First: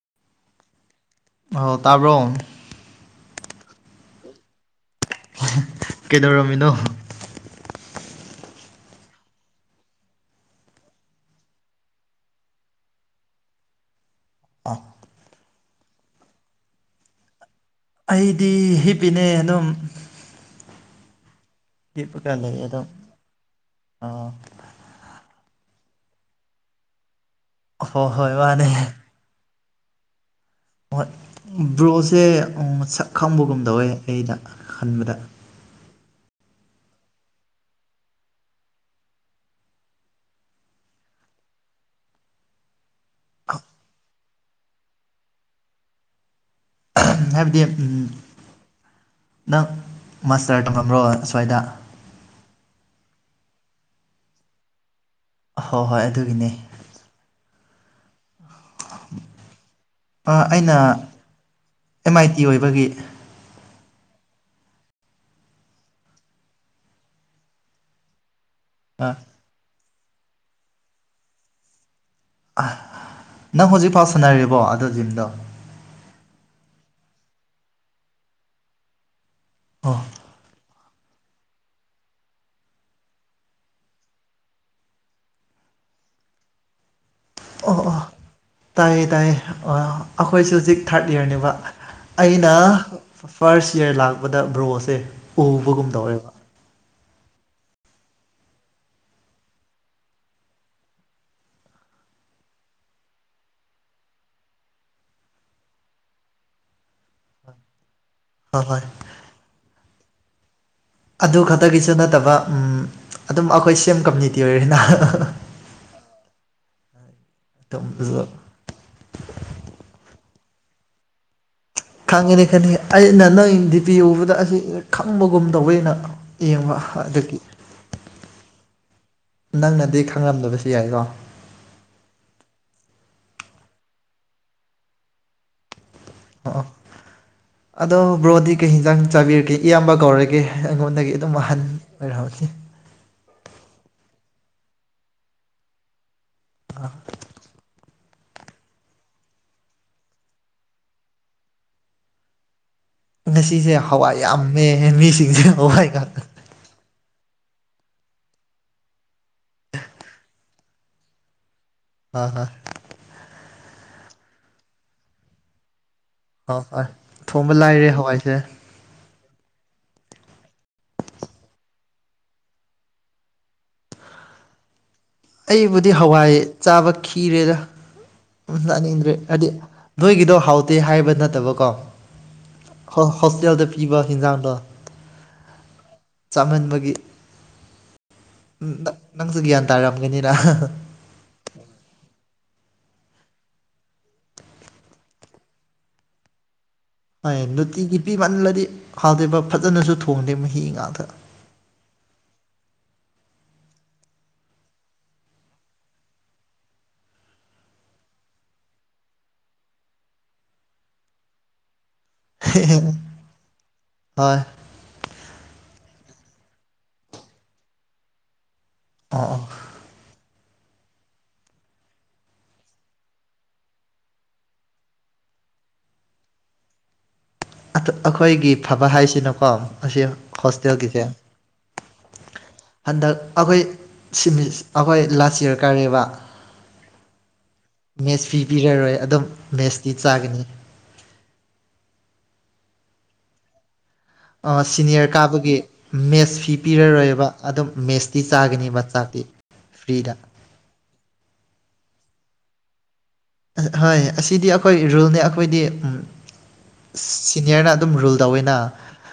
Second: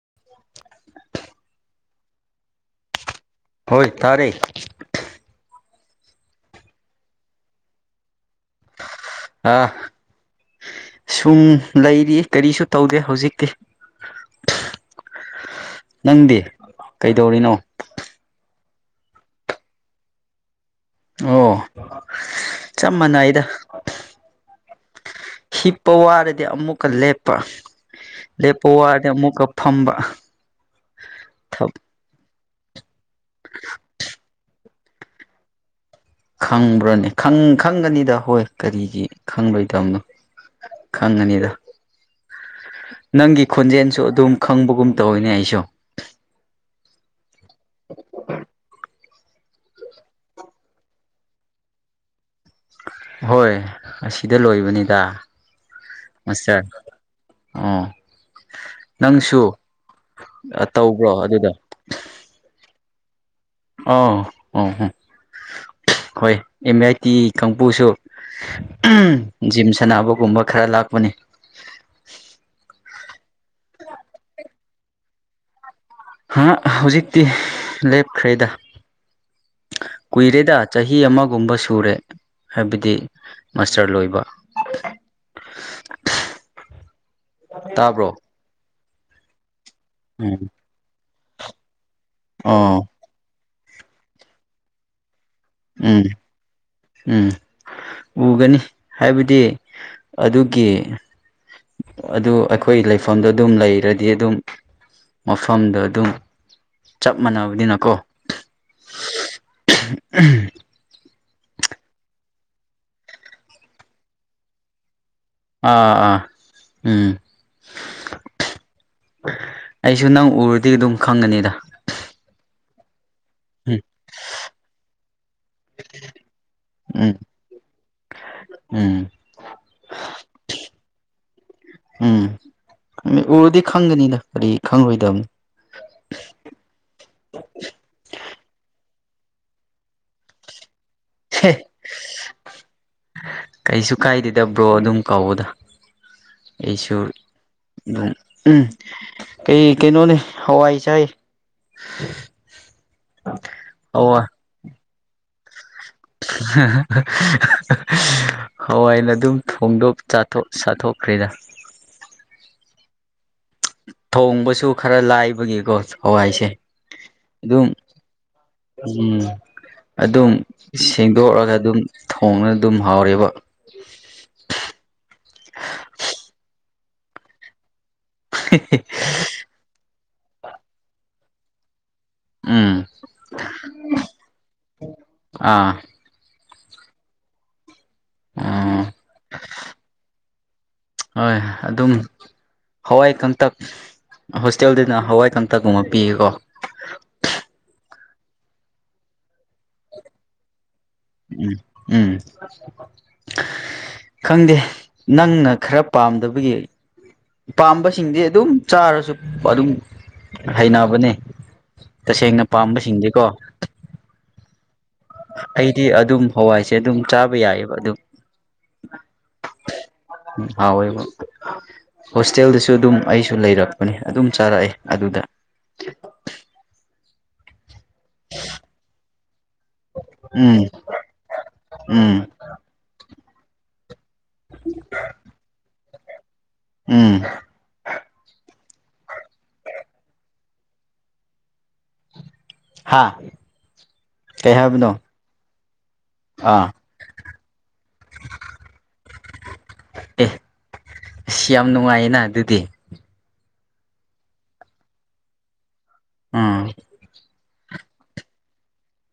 [unintelligible] ꯑꯣ ꯇꯕ꯭ꯔꯣ ꯍꯣꯏ ꯇꯔꯦ ꯀꯩꯗꯧꯔꯝꯃꯤꯅꯣ ꯑꯥ ꯁꯨꯝ ꯂꯩꯔꯤ ꯀꯔꯤꯁꯨ ꯇꯧꯗꯦ ꯍꯧꯖꯤꯛꯇꯤ ꯑꯥ ꯅꯪꯗꯤ ꯀꯩꯗꯧꯔꯤꯅꯣ ꯑꯩꯗꯤ ꯍꯤꯞꯄꯤꯅꯦ ꯑꯗꯨꯝ ꯑꯣ ꯍꯤꯞꯄꯀꯥ ꯂꯩꯌꯦ ꯑꯗꯨꯝ ꯆꯞ ꯃꯥꯟꯅꯩꯗ ꯑꯥ ꯍꯤꯞꯄ ꯋꯥꯔꯗꯤ ꯑꯃꯨꯛꯀ ꯂꯦꯞꯄ ꯍꯣꯏ ꯍꯣꯏ ꯃꯥꯅꯦ ꯂꯦꯞꯄ ꯋꯥꯔꯗꯤ ꯑꯃꯨꯛꯀ ꯐꯝꯕ ꯍꯣꯏ ꯕ꯭ꯔꯣꯁꯦ ꯎꯝ ꯃꯁꯛ ꯈꯪꯕꯒꯨꯝꯗꯧꯋꯦ ꯑꯩꯩꯅ ꯈꯟꯕꯗ ꯈꯪꯕ꯭ꯔꯅꯦ ꯈꯪ ꯈꯪꯒꯅꯤꯗ ꯍꯣꯏ ꯀꯔꯤꯒꯤ ꯈꯪꯔꯣꯏꯗꯝꯅꯣ ꯈꯪꯒꯅꯤꯗ ꯅꯪꯒꯤ ꯈꯣꯟꯖꯦꯟꯁꯨ ꯑꯗꯨꯝ ꯈꯪꯕꯒꯨꯝ ꯇꯧꯋꯦꯅꯦ ꯑꯩꯁꯨ ꯍꯥꯏꯕꯗꯤ ꯅꯪ ꯃꯥꯁꯇꯔ ꯇꯝꯃꯝꯕ꯭ꯔꯣ ꯑꯁꯨꯋꯥꯏꯗ ꯍꯣꯏ ꯑꯁꯤꯗ ꯂꯣꯏꯕꯅꯤꯗ ꯍꯣꯏ ꯍꯣꯏ ꯑꯗꯨꯒꯤꯅꯦ ꯃꯥꯁꯇꯔ ꯑꯣ ꯅꯪꯁꯨ ꯑꯥ ꯑꯩꯅ ꯇꯧꯕ꯭ꯔꯣ ꯑꯗꯨꯗ ꯑꯦꯝ ꯑꯥꯏ ꯇꯤ ꯑꯣꯏꯕꯒꯤ ꯑꯥ ꯑꯥꯍꯣ ꯍꯣꯏ ꯑꯦꯝ ꯑꯥꯏ ꯇꯤ ꯀꯥꯡꯕꯨꯁꯨ ꯎꯝ ꯖꯤꯝ ꯁꯥꯟꯅꯕꯒꯨꯝꯕ ꯈꯔ ꯂꯥꯛꯄꯅꯤ ꯅꯪ ꯍꯧꯖꯤꯛꯐꯥꯎ ꯁꯥꯟꯅꯔꯤꯕꯣ ꯑꯗꯨ ꯖꯤꯝꯗꯣ ꯍꯥ ꯍꯧꯖꯤꯛꯇꯤ ꯂꯦꯞꯈ꯭ꯔꯦꯗ ꯍꯣꯏ ꯀꯨꯏꯔꯦꯗ ꯆꯍꯤ ꯑꯃꯒꯨꯝꯕ ꯁꯨꯔꯦ ꯍꯥꯏꯕꯗꯤ ꯃꯁꯇꯔ ꯂꯣꯏꯕ [inaudible] ꯇꯕ꯭ꯔꯣ ꯇꯏꯌꯦ ꯇꯏꯌꯦ ꯑꯥ ꯑꯈꯣꯏꯁꯨ ꯍꯧꯖꯤꯛ ꯊꯥꯔꯠ ꯏꯌꯥꯔꯅꯦꯕ ꯑꯩꯅ ꯑꯣ ꯐꯥꯔꯁ ꯏꯌꯥꯔ ꯂꯥꯛꯄꯗ ꯕ꯭ꯔꯣꯁꯦ ꯎꯝ ꯎꯕꯒꯨꯝꯗꯧꯋꯦꯕ ꯎꯝ ꯎꯒꯅꯤ ꯍꯥꯏꯕꯗꯤ ꯑꯗꯨꯒꯤ ꯑꯗꯨ ꯑꯩꯈꯣꯏ ꯂꯩꯐꯝꯗ ꯑꯗꯨꯝ ꯂꯩꯔꯗꯤ ꯑꯗꯨꯝ ꯃꯐꯝꯗ ꯑꯗꯨꯝ ꯆꯞ ꯃꯥꯟꯅꯕꯅꯤꯅꯀꯣ ꯑꯥ ꯍꯣꯏ [unintelligible] ꯑꯗꯨ ꯈꯛꯇꯒꯤꯁꯨ ꯅꯠꯇꯕ ꯎꯝ ꯑꯗꯨꯝ ꯑꯈꯣꯏ ꯁꯦꯝ ꯀꯝꯃꯨꯅꯤꯇꯤ ꯑꯣꯏꯔꯦꯅ ꯑꯥ ꯑꯥ ꯎꯝ ꯑꯗꯨꯝꯁꯨ ꯑꯩꯖꯨ ꯅꯪ ꯎꯔꯗꯤ ꯑꯗꯨꯝ ꯈꯪꯒꯅꯤꯗ [unintelligible] ꯑꯩꯅ ꯅꯪ ꯗꯤ ꯎꯝ ꯄꯤ ꯎꯕꯗ ꯑꯁꯤ ꯈꯪꯕꯒꯨꯝ ꯇꯧꯑꯦꯅ ꯌꯦꯡꯕ ꯎꯝ ꯑꯗꯨꯒꯤ ꯎꯝ ꯅꯪꯅꯗꯤ ꯈꯪꯂꯝꯗꯕꯁꯨ ꯌꯥꯏꯀꯣ ꯎꯝ ꯎꯔꯥꯗꯤ ꯈꯪꯒꯅꯤꯗ ꯀꯔꯤ ꯈꯪꯉꯣꯏꯗꯕꯅꯣ ꯑꯣ ꯑꯗꯣ ꯕ꯭ꯔꯣꯗꯤ ꯀꯩ ꯌꯦꯟꯖꯥꯡ ꯆꯥꯕꯤꯔꯒꯦ ꯏꯌꯥꯝꯕ ꯀꯧꯔꯒꯦ ꯑꯩꯉꯣꯟꯗꯒꯤ ꯑꯗꯨꯝ ꯍꯦ ꯑꯍꯟ ꯑꯣꯏꯔꯕꯅꯤ ꯀꯩꯁꯨ ꯀꯥꯏꯗꯦꯗꯥ ꯕꯔꯣ ꯑꯗꯨꯝ ꯀꯧꯑꯣꯗ ꯑꯩꯁꯨ ꯎꯝ ꯀꯩ ꯀꯩ ꯅꯣꯅꯤ ꯍꯋꯥꯏ ꯆꯥꯏ ꯉꯁꯤꯁꯦ ꯍꯋꯥꯏ ꯌꯥꯝꯃꯦ ꯃꯤꯁꯤꯡꯁꯦ ꯍꯋꯥꯏ ꯉꯥꯛꯇ [unintelligible] ꯍꯋꯥꯏꯅ ꯑꯗꯨꯝ ꯐꯣꯡꯗꯣꯛ ꯆꯥꯊꯣꯛꯈ꯭ꯔꯦꯗ [unintelligible] ꯊꯣꯡꯕꯁꯨ ꯈꯔ ꯂꯥꯏꯕꯒꯤꯀꯣ ꯍꯋꯥꯏꯁꯦ ꯍꯣꯏ ꯍꯣꯏ ꯊꯣꯡꯕ ꯑꯗꯨꯝ ꯂꯥꯏꯔꯦ ꯍꯋꯥꯏꯁꯦ ꯎꯝ ꯑꯗꯨꯝ ꯁꯦꯡꯗꯣꯛꯑꯒ ꯑꯗꯨꯝ ꯊꯣꯡꯔꯒꯥ ꯑꯗꯨꯝ ꯍꯥꯎꯔꯦꯕ ꯑꯩꯕꯨꯗꯤ ꯍꯋꯥꯏ ꯆꯥꯕ ꯈꯤꯔꯦꯗ ꯎꯝ ꯆꯥꯅꯤꯡꯗ꯭ꯔꯦ ꯍꯥꯏꯗꯤ ꯅꯣꯏꯒꯤꯗꯣ ꯍꯥꯎꯇꯦ ꯍꯥꯏꯕ ꯅꯠꯇꯕꯀꯣ ꯎꯝ ꯍ ꯍꯣꯁꯇꯦꯜꯗ ꯄꯤꯕ ꯍꯦꯟꯖꯥꯡꯗꯣ ꯑꯥ ꯆꯥꯃꯟꯕꯒꯤ ꯎꯝ ꯅꯪꯁꯨ ꯒ꯭ꯌꯥꯟ ꯇꯥꯔꯝꯒꯅꯤꯗ ꯍꯣꯏ ꯑꯗꯨꯝ ꯍꯋꯥꯏ ꯀꯥꯡꯇꯛ ꯍꯣꯁꯇꯦꯜꯅꯤꯅ ꯍꯋꯥꯏ ꯀꯥꯡꯇꯛꯀꯨꯝꯕ ꯄꯤꯌꯦꯀꯣ ꯍꯣꯏ ꯅꯨꯡꯇꯤꯒꯤ ꯄꯤꯃꯜꯂꯗꯤ ꯍꯥꯎꯇꯦꯕ ꯐꯖꯅꯁꯨ ꯊꯣꯡꯗꯦ ꯃꯍꯤ ꯉꯥꯛꯗ [unintelligible] ꯈꯪꯗꯦ ꯅꯪꯅ ꯈꯔ ꯄꯥꯝꯗꯕꯒꯤ ꯄꯥꯝꯕꯁꯤꯡꯗꯤ ꯑꯗꯨꯝ ꯆꯥꯔꯁꯨ ꯑꯗꯨꯝ ꯍꯩꯅꯕꯅꯦ ꯇꯁꯦꯡꯅ ꯄꯥꯝꯕꯁꯤꯡꯗꯤꯀꯣ ꯍꯣꯏ ꯑꯩꯗꯤ ꯑꯗꯨꯝ ꯍꯋꯥꯏꯁꯦ ꯑꯗꯨꯝ ꯆꯥꯕ ꯌꯥꯏꯌꯦꯕ ꯑꯗꯨꯝ ꯑꯑꯣ ꯍꯥꯎꯌꯦꯕꯥ ꯍꯣꯁꯇꯦꯜꯗꯁꯨ ꯑꯗꯨꯝ ꯑꯩꯁꯨ ꯂꯩꯔꯛꯄꯅꯤ ꯑꯗꯨꯝ ꯆꯥꯔꯛꯑꯦ ꯑꯗꯨꯗ [inaudible] ꯑꯩꯈꯣꯏꯒꯤ ꯐꯕ ꯍꯥꯏꯁꯤꯅꯀꯣ ꯑꯁꯤ ꯎꯝ ꯍꯣꯁꯇꯦꯜꯒꯤꯁꯦ ꯎꯝ ꯍꯟꯗꯛ ꯑꯩꯈꯣꯏ ꯑꯩꯈꯣꯏ ꯂꯥꯁ ꯌꯔ ꯀꯥꯔꯤꯌꯦꯕ ꯎꯝ ꯃꯦꯁ ꯐꯤ ꯄꯤꯔꯔꯣꯏ ꯑꯗꯨꯝ ꯃꯦꯁꯇꯤ ꯆꯥꯒꯅꯤ ꯍꯥꯥ ꯁꯤꯅꯤꯌꯔ ꯀꯥꯕꯒꯤ ꯃꯦꯁ ꯐꯤ ꯑꯥ ꯄꯤꯔꯔꯣꯏꯕ ꯑꯗꯨꯝ ꯃꯦꯁꯇꯤ ꯆꯥꯒꯅꯤꯕ ꯆꯥꯛꯇꯤ ꯐ꯭ꯔꯤꯗ ꯑꯦ ꯑꯁ ꯌꯥꯝ [unintelligible] ꯍꯣꯏ ꯑꯁꯤꯗꯤ ꯑꯩꯈꯣꯏꯒꯤ ꯔꯨꯜꯅꯦ ꯑꯩꯈꯣꯏꯗꯤ ꯎꯝ ꯁꯤꯅꯤꯌꯔꯅ ꯑꯗꯨꯝ ꯔꯨꯜ ꯇꯧꯋꯤꯅ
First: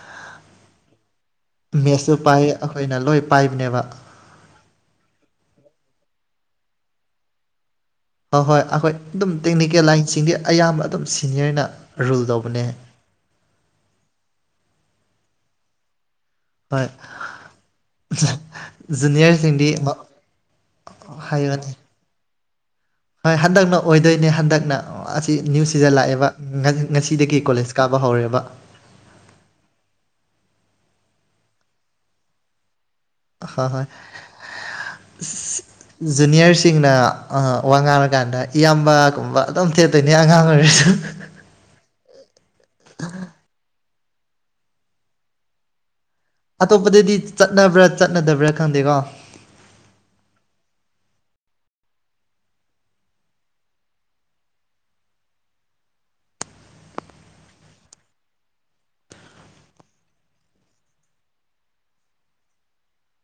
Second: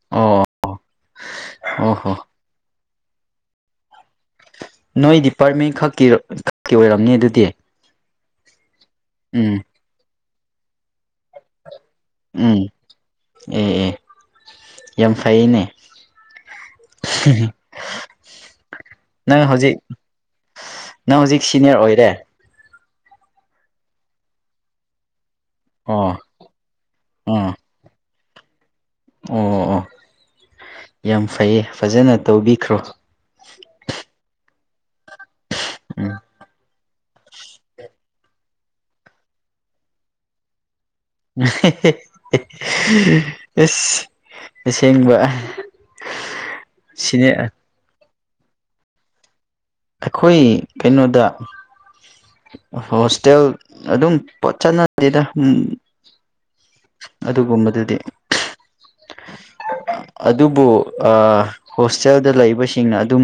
ꯑꯣ ꯑꯣ ꯍꯣ ꯃꯦꯁꯁꯨ ꯄꯥꯏ ꯑꯩꯈꯣꯏꯅ ꯂꯣꯏ ꯄꯥꯏꯕꯅꯦꯕ ꯅꯣꯏ ꯗꯤꯄꯥꯔꯠꯃꯦꯟꯠ ꯈꯛꯀꯤ ꯈꯛꯀꯤ ꯑꯣꯏꯔꯝꯅꯤ ꯑꯗꯨꯗꯤ ꯍꯣꯏ ꯍꯣꯏ ꯑꯩꯈꯣꯏ ꯑꯗꯨꯝ ꯎꯝ ꯇꯦꯛꯅꯤꯀꯦꯜ ꯂꯥꯏꯟꯁꯤꯡꯗꯤ ꯑꯌꯥꯝꯕ ꯑꯗꯨꯝ ꯁꯤꯅꯤꯌꯔꯅ ꯔꯨꯜ ꯎꯝ ꯇꯧꯕꯅꯦ ꯑꯦ ꯑꯦ ꯌꯥꯝ ꯐꯩꯌꯦꯅꯦ ꯍꯣꯏ ꯅꯪ ꯖꯨꯅꯤꯌꯔꯁꯤꯡꯗꯤ ꯍꯧꯖꯤꯛ ꯃ ꯅꯪ ꯍꯧꯖꯤꯛ ꯁꯤꯅꯤꯌꯔ ꯑꯣꯏꯔꯦ ꯍꯣꯏ ꯍꯟꯗꯛꯅ ꯑꯣꯏꯗꯣꯏꯅꯦ ꯍꯟꯗꯛꯅ ꯁꯤ ꯅ꯭ꯌꯨ ꯁꯤꯖꯟ ꯑꯣ ꯂꯥꯛꯑꯦꯕ ꯉꯁꯤꯗꯒꯤ ꯑꯥ ꯀꯣꯂꯦꯖ ꯀꯥꯕ ꯍꯧꯔꯦꯕ ꯑꯣ ꯑꯣ ꯌꯥꯝ ꯐꯩꯌꯦ ꯐꯖꯅ ꯇꯧꯕꯤꯈ꯭ꯔꯣ ꯍꯣꯏ ꯍꯣꯏ ꯎꯝ ꯖꯨꯅꯤꯌꯔꯁꯤꯡꯅ ꯑꯥ ꯋꯥ ꯉꯥꯡꯂꯀꯥꯟꯗ ꯏꯌꯥꯝꯕꯒꯨꯝꯕ ꯑꯗꯨꯝ ꯊꯦꯠꯇꯣꯏꯅꯦ ꯑꯉꯥꯡ ꯑꯣꯏꯔꯁꯨ ꯑꯁ ꯑꯁꯦꯡꯕ ꯑꯇꯣꯞꯄꯗꯗꯤ ꯁꯤꯅꯦ ꯆꯠꯅꯕ꯭ꯔꯥ ꯆꯠꯅꯗꯕ꯭ꯔꯥ ꯈꯪꯗꯦꯀꯣ ꯑꯩꯈꯣꯏ ꯀꯩꯅꯣꯗ ꯍꯣꯁꯇꯦꯜ ꯑꯗꯨꯝ ꯄꯣꯠ ꯆꯠꯅꯗꯦꯗ ꯑꯗꯨꯒꯨꯝꯕꯗꯨꯗꯤ [inaudible] ꯑꯗꯨꯕꯨ ꯍꯣꯁꯇꯦꯜꯗ ꯂꯩꯕꯁꯤꯡꯅ ꯑꯗꯨꯝ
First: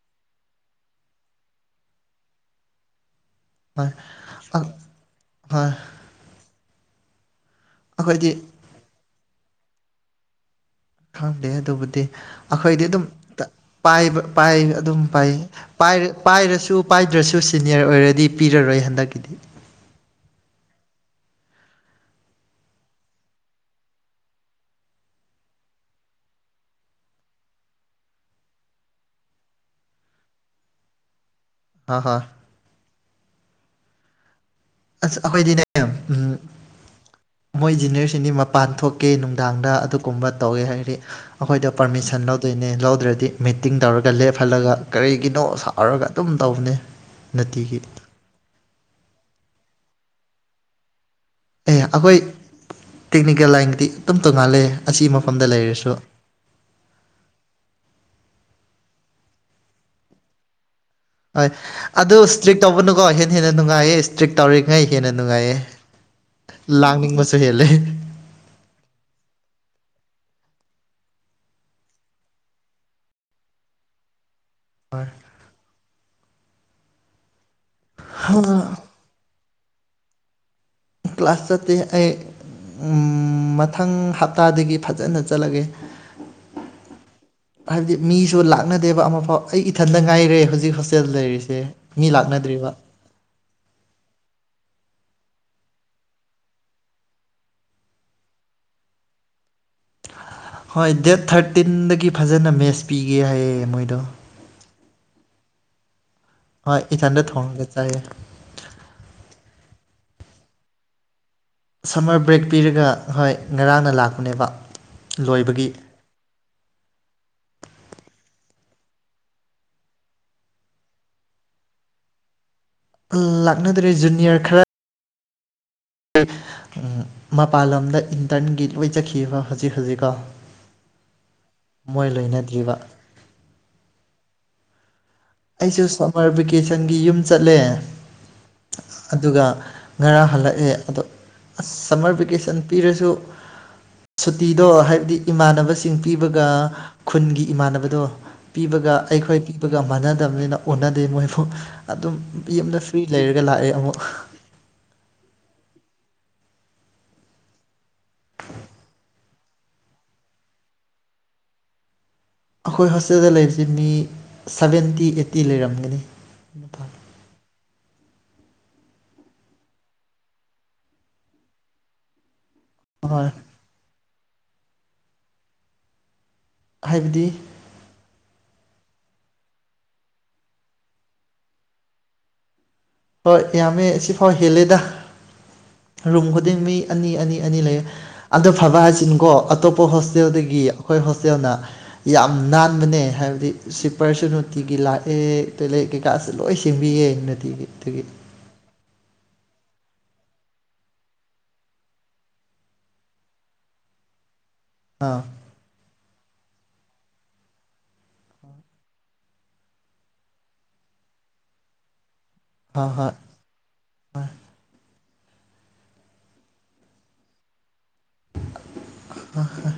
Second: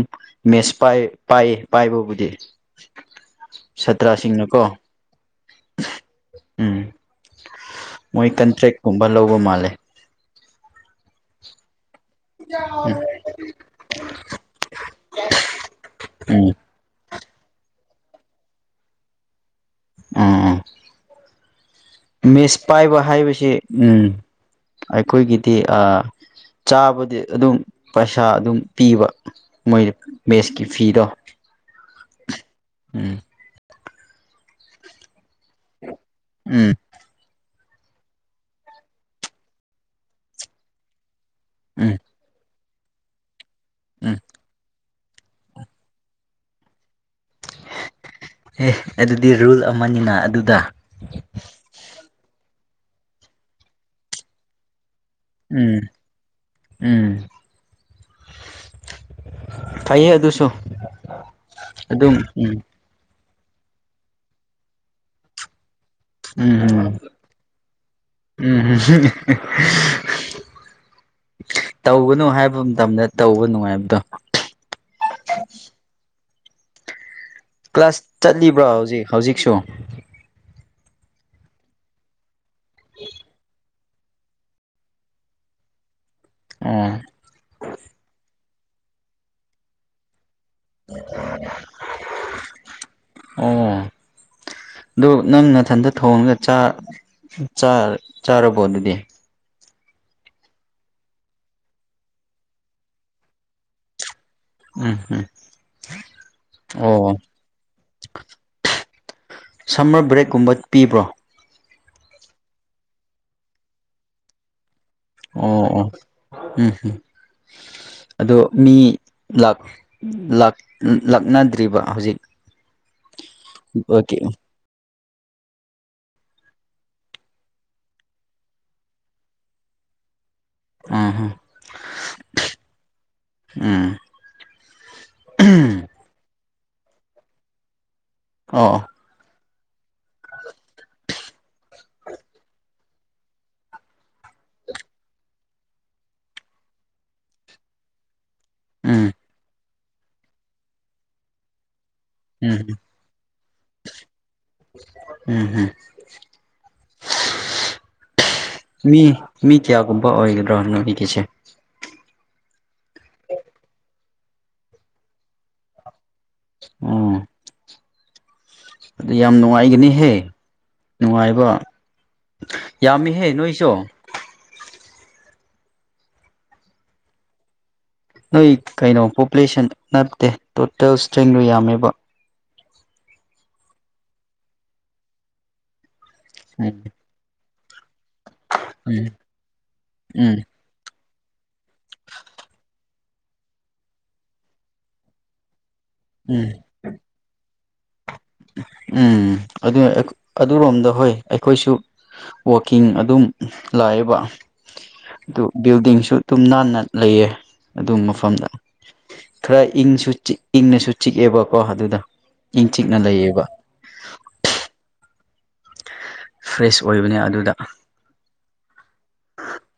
ꯃꯦꯁꯄꯥꯏ ꯄꯥꯏ ꯄꯥꯏꯕꯕꯨꯗꯤ ꯍꯣꯏ ꯑ- ꯁꯠꯇ꯭ꯔꯁꯤꯡꯅꯀꯣ ꯍꯣꯏ ꯎꯝ ꯃꯣꯏ ꯑꯩꯈꯣꯏꯗꯤ ꯀꯟꯇ꯭ꯔꯦꯛꯀꯨꯝꯕ ꯂꯧꯕ ꯃꯥꯜꯂꯦ ꯈꯪꯗꯦ ꯑꯗꯨꯕꯨꯗꯤ ꯑꯩꯈꯣꯏꯗꯤ ꯑꯗꯨꯝ ꯄꯥꯏ ꯄꯥꯏ ꯑꯗꯨꯝ ꯄꯥꯏ ꯎꯝ ꯄꯥꯏꯔꯁꯨ ꯄꯥꯏ ꯇ꯭ꯔꯁꯨ ꯁꯤꯅꯤꯌꯔ ꯑꯣꯏꯔꯗꯤ ꯄꯤꯔꯔꯣꯏ ꯍꯟꯗꯛꯀꯤꯗꯤ ꯎꯝ ꯃꯦꯁ ꯄꯥꯏꯕ ꯍꯥꯏꯕꯁꯤ ꯎꯝ ꯑꯩꯈꯣꯏꯒꯤꯗꯤ ꯑꯥ ꯆꯥꯕꯗꯤ ꯑꯗꯨꯝ ꯄꯩꯁꯥ ꯑꯗꯨꯝ ꯄꯤꯕ ꯃꯣꯏ ꯃꯦꯁꯀꯤ ꯐꯤꯗꯣ ꯑꯥ ꯍꯥ ꯎꯝ ꯑꯁ ꯑꯩꯈꯣꯏꯗꯤꯅꯦ ꯎꯝ ꯎꯝ ꯃꯣꯏ ꯏꯖꯤꯅꯤꯌꯔꯁꯤꯗꯤ ꯃꯄꯥꯟ ꯊꯣꯛꯀꯦ ꯅꯨꯡꯗꯥꯡꯗ ꯑꯗꯨꯒꯨꯝꯕ ꯇꯧꯋꯦ ꯍꯥꯏꯗꯤ ꯑꯩꯈꯣꯏꯗ ꯎꯝ ꯄꯔꯃꯤꯁꯟ ꯂꯧ ꯑꯗꯨꯏꯅꯦ ꯂꯧꯗ꯭ꯔꯗꯤ ꯃꯤꯇꯤꯡ ꯇꯧꯔꯒ ꯎꯝ ꯂꯦꯞꯍꯜꯂꯒ ꯀꯔꯤꯒꯤꯅꯣ ꯁꯥꯎꯔꯒ ꯑꯗꯨꯝ ꯇꯧꯕꯅꯦ ꯅꯨꯡꯇꯤꯒꯤ ꯑꯦ ꯑꯗꯨꯗꯤ ꯔꯨꯜ ꯑꯃꯅꯤꯅ ꯑꯗꯨꯗ ꯑꯦ ꯑꯩꯈꯣꯏ ꯇꯦꯛꯅꯤꯀꯦꯜ ꯂꯥꯏꯟꯒꯤꯗꯤ ꯑꯗꯨꯝ ꯇꯣꯉꯥꯟꯜꯂꯦ ꯑꯁꯤ ꯃꯐꯝꯗ ꯎꯝ ꯂꯩꯔꯁꯨ ꯎꯝ ꯐꯩꯌꯦ ꯑꯗꯨꯁꯨ ꯍꯣꯏ ꯑꯗꯨꯝ ꯑꯗꯨ ꯎꯝ ꯏꯁꯇ꯭ꯔꯤꯛ ꯇꯧꯒꯅꯨꯀꯣ ꯍꯦꯟꯅ ꯍꯦꯟꯅ ꯅꯨꯡꯉꯥꯏꯌꯦ ꯏꯁꯇ꯭ꯔꯤꯛ ꯇꯧꯔꯤꯈꯩ ꯍꯦꯟꯅ ꯅꯨꯡꯉꯥꯏꯌꯦ ꯎꯝ ꯂꯥꯡꯅꯤꯡꯕꯁꯨ ꯍꯦꯜꯂꯦ ꯎꯝ ꯍꯨ ꯎꯝ ꯇꯧꯒꯅꯨ ꯍꯥꯏꯕ ꯃꯇꯝꯗ ꯇꯧꯕ ꯅꯨꯡꯉꯥꯏꯕꯗꯣ ꯍꯣꯏ ꯀ꯭ꯂꯥꯁ ꯆꯠꯂꯤꯕ꯭ꯔꯣ ꯍꯧꯖꯤꯛ ꯍꯧꯖꯤꯛꯁꯨ ꯀ꯭ꯂꯥꯁ ꯆꯠꯇꯦ ꯑꯩ ꯎꯝ ꯃ ꯃꯊꯪ ꯍꯞꯇꯥꯗꯒꯤ ꯐꯖꯅ ꯆꯠꯂꯒꯦ ꯑꯣ ꯍꯥꯏꯕꯗꯤ ꯃꯤꯁꯨ ꯂꯥꯛ ꯂꯥꯛꯅꯗꯦꯕ ꯑꯃꯐꯥꯎ ꯑꯩ ꯏꯊꯟꯗ ꯉꯥꯏꯔꯦ ꯍꯧꯖꯤꯛ ꯍꯣꯁꯇꯦꯜ ꯂꯩꯔꯤꯁꯦ ꯃꯤ ꯂꯥꯛꯅꯗ꯭ꯔꯤꯕ ꯑꯣ ꯑꯗꯨ ꯅꯪ ꯅꯊꯟꯗ ꯊꯣꯡꯉꯒ ꯆꯥ ꯆꯥꯔꯕꯣ ꯑꯗꯨꯗꯤ ꯍꯣꯏ ꯗꯦꯠ ꯊꯥꯔꯇꯤꯟꯗꯒꯤ ꯐꯖꯅ ꯃꯦꯠꯁ ꯄꯤꯒꯦ ꯍꯥꯏꯌꯦ ꯃꯣꯏꯗꯣ ꯎꯝ ꯎꯝ ꯍꯣꯏ ꯑꯣ ꯏꯊꯟꯗ ꯊꯣꯡꯉꯒ ꯆꯥꯏꯌꯦ ꯁꯝꯃꯔ ꯕ꯭ꯔꯦꯛ ꯀꯨꯝꯕ ꯄꯤꯕ꯭ꯔꯣ ꯁꯝꯃꯔ ꯕ꯭ꯔꯦꯛ ꯄꯤꯔꯒ ꯍꯣꯏ ꯉꯔꯥꯡꯅ ꯂꯥꯛꯄꯅꯦꯕ ꯑꯣ ꯂꯣꯏꯕꯒꯤ ꯑꯣ ꯎꯝꯝ ꯑꯗꯣ ꯃꯤ ꯂꯥꯛ ꯂꯥꯛꯅꯗ꯭ꯔꯤꯕ ꯍꯧꯖꯤꯛ ꯂꯥꯛꯅꯗ꯭ꯔꯤ ꯑꯣꯀꯦ ꯖꯨꯅꯤꯌꯔ ꯈꯔ ꯃꯄꯜ ꯂꯝꯗ ꯏꯟꯇꯔꯟꯒꯤ ꯂꯣꯏ ꯆꯈꯤꯕ ꯍꯧꯖꯤꯛ ꯍꯧꯖꯤꯛꯀꯣ ꯎꯝ ꯃꯣꯏ ꯂꯩꯅꯗ꯭ꯔꯤꯕ ꯎꯝ ꯑꯩꯁꯨ ꯁꯝꯃꯔ ꯚꯦꯀꯦꯁꯟꯒꯤ ꯌꯨꯝ ꯆꯠꯂꯦ ꯑꯣ ꯑꯗꯨꯒ ꯉꯔꯥꯡ ꯍꯜꯂꯛꯑꯦ ꯑꯗꯣ ꯑꯁ ꯁꯝꯃꯔ ꯚꯦꯀꯦꯁꯟ ꯄꯤꯔꯁꯨ ꯁꯨꯇꯤꯗꯣ ꯍꯥꯏꯕꯗꯤ ꯏꯃꯥꯟꯅꯕꯁꯤꯡ ꯄꯤꯕꯒ ꯈꯨꯟꯒꯤ ꯏꯃꯥꯟꯅꯕꯗꯣ ꯄꯤꯕꯒ ꯎꯝ ꯑꯩꯈꯣꯏ ꯄꯤꯕꯒ ꯃꯥꯟꯅꯗꯕꯅꯤꯅ ꯑꯣꯟꯅꯗꯦ ꯃꯣꯏꯐꯧ ꯑꯗꯨꯝ ꯎꯝ ꯌꯨꯝꯗ ꯐ꯭ꯔꯤ ꯂꯩꯔꯒ ꯂꯥꯛꯑꯦ ꯑꯃꯨꯛ ꯎꯝ ꯎꯝ ꯃꯤ ꯃꯤ ꯀꯌꯥꯒꯨꯝꯕ ꯑꯣꯏꯒꯗ꯭ꯔꯥ ꯅꯣꯏꯒꯤꯁꯦ ꯑꯩꯈꯣꯏ ꯍꯣꯁꯇꯦꯜꯗ ꯂꯩꯕꯁꯤ ꯃꯤ ꯁꯕꯦꯟꯇꯤ ꯑꯩꯠꯇꯤ ꯂꯩꯔꯝꯒꯅꯤ ꯎꯝ ꯑꯗꯨ ꯌꯥꯝ ꯅꯨꯡꯉꯥꯏꯒꯅꯤꯍꯦ ꯅꯨꯡꯉꯥꯏꯕ ꯌꯥꯝꯃꯤꯍꯦ ꯍꯣꯏ ꯅꯣꯏꯁꯨ ꯍꯥꯏꯕꯗꯤ ꯅꯣꯏ ꯀꯩꯅꯣ ꯄꯣꯄꯨꯂꯦꯁꯟ ꯅꯠꯇꯦ ꯇꯣꯇꯦꯜ ꯏꯁꯇ꯭ꯔꯦꯡꯗꯣ ꯌꯥꯝꯃꯦꯕ ꯍꯣꯏ ꯌꯥꯝꯃꯦ ꯁꯤꯐꯥꯎ ꯍꯦꯜꯂꯦꯗ ꯔꯨꯝ ꯈꯨꯗꯤꯡ ꯃꯤ ꯎꯝ ꯑꯅꯤ ꯑꯅꯤ ꯑꯅꯤ ꯂꯩ ꯑꯗꯣ ꯐꯕ ꯍꯥꯏꯁꯤꯅꯨꯀꯣ ꯑꯇꯣꯞꯄ ꯎꯝ ꯎꯝ ꯍꯣꯁꯇꯦꯜꯗꯒꯤ ꯑꯩꯈꯣꯏ ꯍꯣꯁꯇꯦꯜꯅ ꯌꯥꯝ ꯅꯥꯟꯕꯅꯦ ꯍꯥꯏꯕꯗꯤ ꯁꯤꯄꯔꯁꯨꯨ ꯅꯣꯇꯤꯒꯤ ꯂꯥꯛꯑꯦ ꯇꯣꯏꯂꯦꯠ ꯀꯩꯀꯥꯁꯨ ꯎꯝ ꯂꯣꯏ ꯁꯦꯝꯕꯤꯌꯦ ꯅꯨꯡꯇꯤꯒꯤ ꯑꯗꯨꯒꯤ ꯎꯝ ꯑꯗꯨ ꯑꯗꯨꯔꯣꯝꯗ ꯍꯣꯏ ꯑꯩꯈꯣꯏꯁꯨ ꯋꯥꯋꯀꯤꯡ ꯑꯗꯨꯝ ꯂꯥꯛꯑꯦꯕ ꯑꯥ ꯑꯗꯨ ꯕꯤꯜꯗꯤꯡꯁꯨ ꯑꯗꯨꯝ ꯅꯥꯟꯅ ꯂꯩꯌꯦ ꯑꯗꯨ ꯃꯐꯝꯗ ꯈꯔ ꯏꯪꯁꯨ ꯏꯪꯅꯁꯨ ꯆꯤꯛꯑꯦꯕꯀꯣ ꯑꯗꯨꯗ ꯏꯪ ꯍꯣꯏ ꯆꯤꯛꯅ ꯍꯣꯏ ꯂꯩꯌꯦꯕ ꯐ꯭ꯔꯦꯁ ꯑꯣꯏꯕꯅꯦ ꯑꯗꯨꯗ ꯍꯥꯍꯥ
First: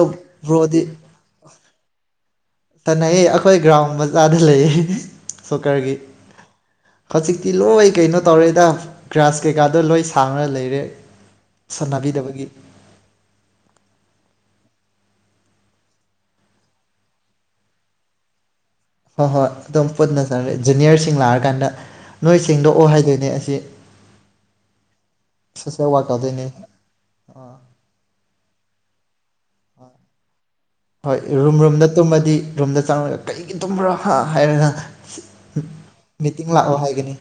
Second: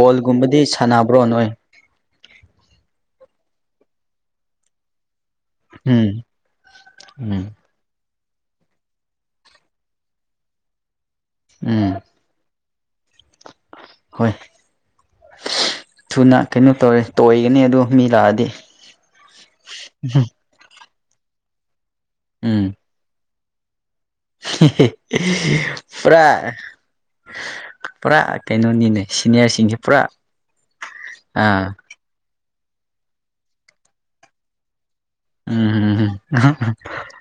ꯕꯣꯜꯒꯨꯝꯕꯗꯤ ꯁꯥꯟꯅꯕ꯭ꯔꯣ ꯑꯣꯏ ꯁꯥꯟꯅꯩꯌꯦ ꯑꯩꯈꯣꯏ ꯒ꯭ꯔꯥꯎꯟ ꯃꯆꯥꯗ ꯂꯩꯌꯦ ꯁꯣꯀꯔꯒꯤ ꯎꯝ ꯎꯝ ꯍꯧꯖꯤꯛꯇꯤ ꯂꯣꯏ ꯀꯩꯅꯣ ꯇꯧꯔꯦꯗ ꯒ꯭ꯔꯌꯥꯥꯁ ꯀꯩꯀꯥꯗꯣ ꯂꯣꯏ ꯁꯥꯡꯅ ꯂꯩꯔꯦ ꯎꯝ ꯁꯥꯟꯅꯥꯕꯤꯗꯕꯒꯤ ꯍꯣꯏ ꯊꯨꯅ ꯀꯩꯅꯣ ꯇꯧꯔꯦ ꯇꯣꯏꯒꯅꯤ ꯑꯗꯨꯗꯣ ꯃꯤ ꯂꯥꯛꯑꯗꯤ ꯍꯣꯏ ꯍꯣꯏ ꯑꯗꯨꯝ ꯄꯨꯟꯅ ꯆꯠꯔꯦ ꯖꯨꯅꯤꯌꯔꯁꯤꯡ ꯂꯥꯛꯑꯀꯥꯟꯗ ꯅꯣꯏ ꯎꯝ ꯁꯦꯡꯗꯣꯛꯑꯣ ꯍꯥꯏꯗꯣꯏꯅꯦ ꯑꯁ [unintelligible] ꯋꯥꯔꯛ ꯇꯧꯗꯣꯏꯅꯤ ꯄꯨꯔꯥ ꯄꯨꯔꯥ ꯀꯩꯅꯣꯅꯤꯅꯦ ꯁꯤꯅꯤꯌꯔꯁꯤꯡꯁꯦ ꯄꯨꯔꯥ ꯍꯣꯏ ꯔꯨꯝ ꯑꯥ ꯔꯨꯝꯗ ꯇꯨꯝꯃꯗꯤ ꯔꯣꯝꯗ ꯆꯪꯉꯒ ꯀꯩꯒꯤ ꯇꯨꯝꯕ꯭ꯔꯣ ꯍꯥꯏꯔꯒ ꯎꯝ ꯃꯤꯇꯤꯡ ꯂꯥꯛꯑꯣ ꯍꯥꯏꯒꯅꯤ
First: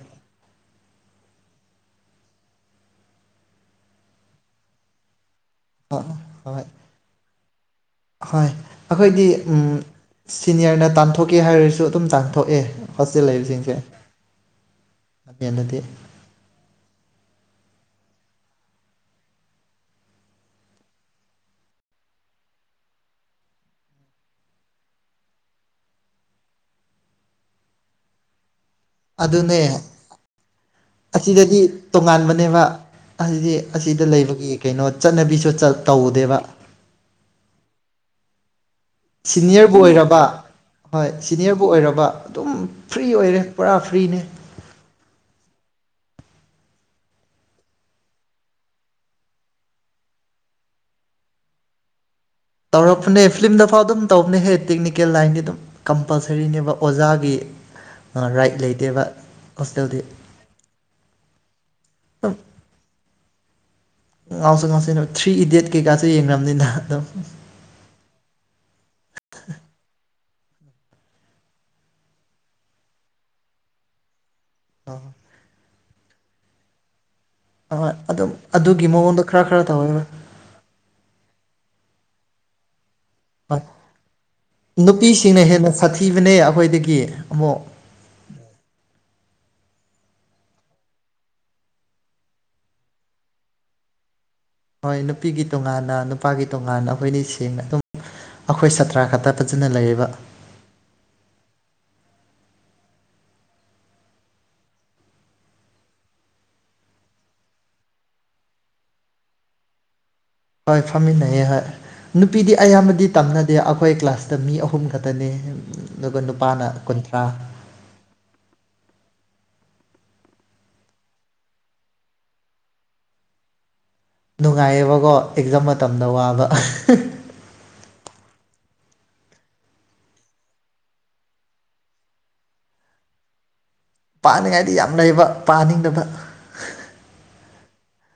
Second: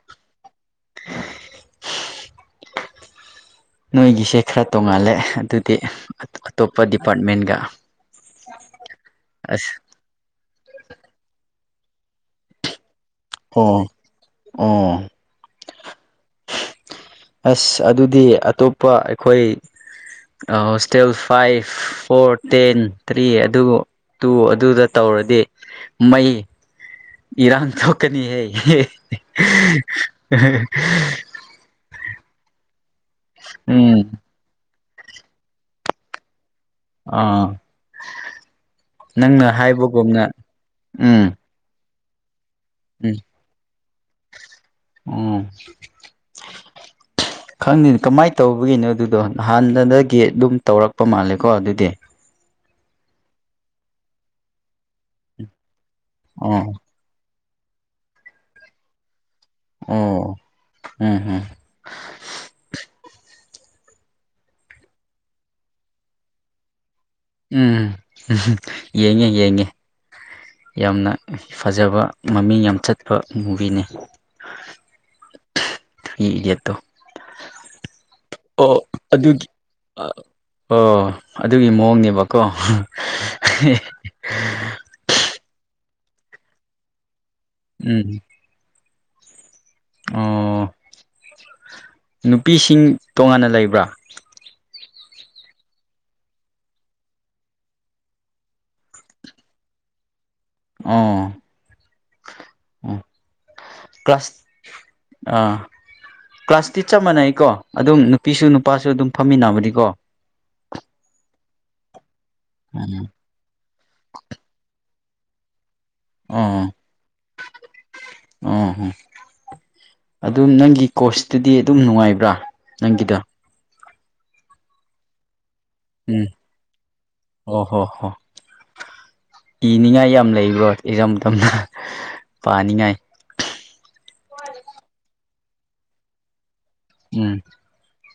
ꯅꯣꯏꯒꯤꯁꯦ ꯈꯔ ꯇꯣꯡꯉꯥꯜꯂꯦ ꯑꯗꯨꯗꯤ ꯑ ꯍꯣꯏ ꯑꯇꯣꯞꯄ ꯗꯤꯄꯥꯔꯠꯃꯦꯟꯒ ꯍꯣꯏ ꯑꯩꯈꯣꯏꯗꯤ ꯎꯝ ꯑꯁ ꯁꯤꯅꯤꯌꯔꯅ ꯇꯥꯟꯊꯣꯛꯀꯦ ꯍꯥꯏꯔꯁꯨ ꯑꯗꯨꯝ ꯇꯥꯟꯊꯣꯛꯑꯦ ꯍꯣꯁꯇꯦꯜ ꯂꯩꯕꯁꯤꯡꯁꯦ ꯑꯣ ꯑꯣ ꯌꯥꯅꯗꯦ ꯑꯁ ꯑꯗꯨꯗꯤ ꯑꯇꯣꯞꯄ ꯑꯩꯈꯣꯏ hostel five four ten three ꯑꯗꯨꯕꯨ ꯇꯨ ꯑꯗꯨꯗ ꯇꯧꯔꯗꯤ ꯃꯩ ꯏꯔꯥꯡ ꯊꯣꯛꯀꯅꯤꯍꯦ ꯑꯗꯨꯅꯦ ꯑꯁꯤꯗꯗꯤ [unintelligible] ꯇꯣꯉꯥꯟꯕꯅꯦꯕ ꯍꯥꯏꯗꯤ ꯎꯝ ꯑꯁꯤꯗ ꯂꯩꯕꯒꯤ ꯀꯩꯅꯣ ꯆꯠꯅꯕꯤꯁꯨ ꯇꯧꯗꯦꯕ ꯑꯥ ꯅꯪꯅ ꯁꯤꯅꯤꯌꯔꯕꯨ ꯑꯣꯏꯔꯕ ꯍꯥꯏꯕꯒꯨꯝꯅ ꯍꯣꯏ ꯎꯝ ꯁꯤꯅꯤꯌꯔꯕꯨ ꯑꯣꯏꯔꯕ ꯑꯗꯨꯝ ꯐ꯭ꯔꯤ ꯎꯝ ꯑꯣꯏꯔꯦ ꯄꯨꯔꯥ ꯐ꯭ꯔꯤꯅꯦ ꯎꯝ [inaudible] ꯈꯪꯗꯦꯅꯦ ꯀꯃꯥꯏꯅ ꯇꯧꯕꯒꯤꯅꯣ ꯑꯗꯨꯗꯣ ꯍꯍꯥꯟꯅꯗꯒꯤ ꯑꯗꯨꯝ ꯇꯧꯔꯛꯄ ꯃꯥꯜꯂꯦꯀꯣ ꯑꯗꯨꯗꯤ ꯇꯧꯔꯛꯄꯅꯦ ꯐꯤꯂꯝꯗꯐꯥꯎ ꯑꯗꯨꯝ ꯇꯧꯕꯅꯦꯍꯦ ꯇꯦꯛꯅꯤꯀꯦꯜ ꯂꯥꯏꯟꯗꯤ ꯑꯗꯨꯝ ꯑꯣ ꯀꯝꯄꯜꯁꯔꯤꯅꯦꯕ ꯑꯣꯖꯥꯒꯤ ꯔꯥꯏꯠ ꯂꯩꯗꯦꯕ ꯑꯣ ꯎꯝ ꯎꯝ ꯑꯗꯨꯝ ꯉꯥꯎꯁꯨ ꯉꯥꯎꯁꯅꯦ ꯊ꯭ꯔꯤ ꯏꯗꯤꯌꯠ ꯀꯩꯀꯥꯁꯨ ꯌꯦꯡꯔꯝꯅꯤꯅ ꯑꯗꯨꯝ ꯎꯝ ꯌꯦꯡꯉꯦ ꯌꯦꯡꯉꯦ ꯌꯥꯝꯅ ꯐꯖꯕ ꯃꯃꯤꯡ ꯌꯥꯝ ꯆꯠꯄ ꯃꯨꯚꯤꯅꯤ ꯑ ꯊ꯭ꯔꯤ ꯏꯗꯤꯌꯠꯇꯣ ꯍꯣꯏ ꯑꯗꯨꯝ ꯑꯣ ꯑꯗꯨꯒꯤ ꯃꯑꯣꯡꯗ ꯈꯔ ꯑꯗꯨꯒꯤ ꯈꯔ ꯇꯧꯋꯦꯕ ꯑꯣ ꯑꯗꯨꯒꯤ ꯃꯑꯣꯡꯅꯦꯕ ꯕꯀꯣ ꯍ ꯅꯨꯄꯤꯁꯤꯡꯅ ꯍꯦꯟꯅ ꯁꯥꯊꯤꯕꯅꯦ ꯑꯩꯈꯣꯏꯗꯒꯤ ꯑꯃꯨꯛ ꯎꯝ ꯑꯣ ꯅꯨꯄꯤꯁꯤꯡ ꯇꯣꯉꯥꯟꯅ ꯂꯩꯕ꯭ꯔꯥ ꯍꯣꯏ ꯅꯨꯄꯤꯒꯤ ꯇꯣꯉꯥꯟꯅ ꯅꯨꯄꯥꯒꯤ ꯇꯣꯉꯥꯟꯅ ꯑꯩꯈꯣꯏꯗꯤ ꯁꯦꯡꯅ ꯑꯗꯨꯝ ꯑꯩꯈꯣꯏ ꯁꯥꯇ꯭ꯔ ꯈꯛꯇ ꯐꯖꯅ ꯂꯩꯔꯤꯕ ꯑꯣ ꯎ ꯀ꯭ꯂꯥꯁ ꯑꯥ ꯀ꯭ꯂꯥꯁ ꯇꯤ ꯆꯞ ꯃꯥꯟꯅꯩꯀꯣ ꯑꯗꯨꯝ ꯅꯨꯄꯤꯁꯨ ꯅꯨꯄꯥꯁꯨ ꯑꯗꯨꯝ ꯐꯝꯃꯤꯟꯅꯕꯅꯤꯀꯣ ꯍꯣꯏ ꯐꯝꯃꯤꯟꯅꯩ ꯍꯣꯏ ꯅꯨꯄꯤꯗꯤ ꯎꯝ ꯑꯌꯥꯝꯕꯗꯤ ꯇꯝꯅꯗꯦ ꯑꯩꯈꯣꯏ ꯀ꯭ꯂꯥꯁꯇ ꯃꯤ ꯑꯍꯨꯝ ꯈꯛꯇꯅꯤ ꯑꯗꯨꯒ ꯑꯣ ꯅꯨꯄꯥꯅ ꯀꯨꯟꯊ꯭ꯔꯥ ꯑꯣ ꯍꯣ ꯑꯗꯨꯝ ꯅꯪꯒꯤ ꯀꯣ꯭ꯔꯁꯇꯨꯗꯤ ꯑꯗꯨꯝ ꯅꯨꯡꯉꯥꯏꯕ꯭ꯔꯥ ꯅꯪꯒꯤꯗꯣ ꯅꯨꯡꯉꯥꯏꯌꯦꯕꯀꯣ ꯑꯦꯛꯖꯥꯝ ꯃꯇꯝꯗ ꯎꯝ ꯋꯥꯕ ꯑꯣ ꯍꯣ ꯍꯣ [inaudible] ꯏꯅꯤꯡꯉꯥꯏ ꯌꯥꯝ ꯂꯩꯕ꯭ꯔꯣ ꯏꯖꯥꯝ ꯃꯇꯝꯗ ꯄꯥꯅꯤꯡꯉꯥꯏ ꯄꯥꯅꯤꯡꯉꯥꯏꯗꯤ ꯌꯥꯝ ꯂꯩꯕ ꯄꯥꯅꯤꯡꯗꯕ ꯎꯝ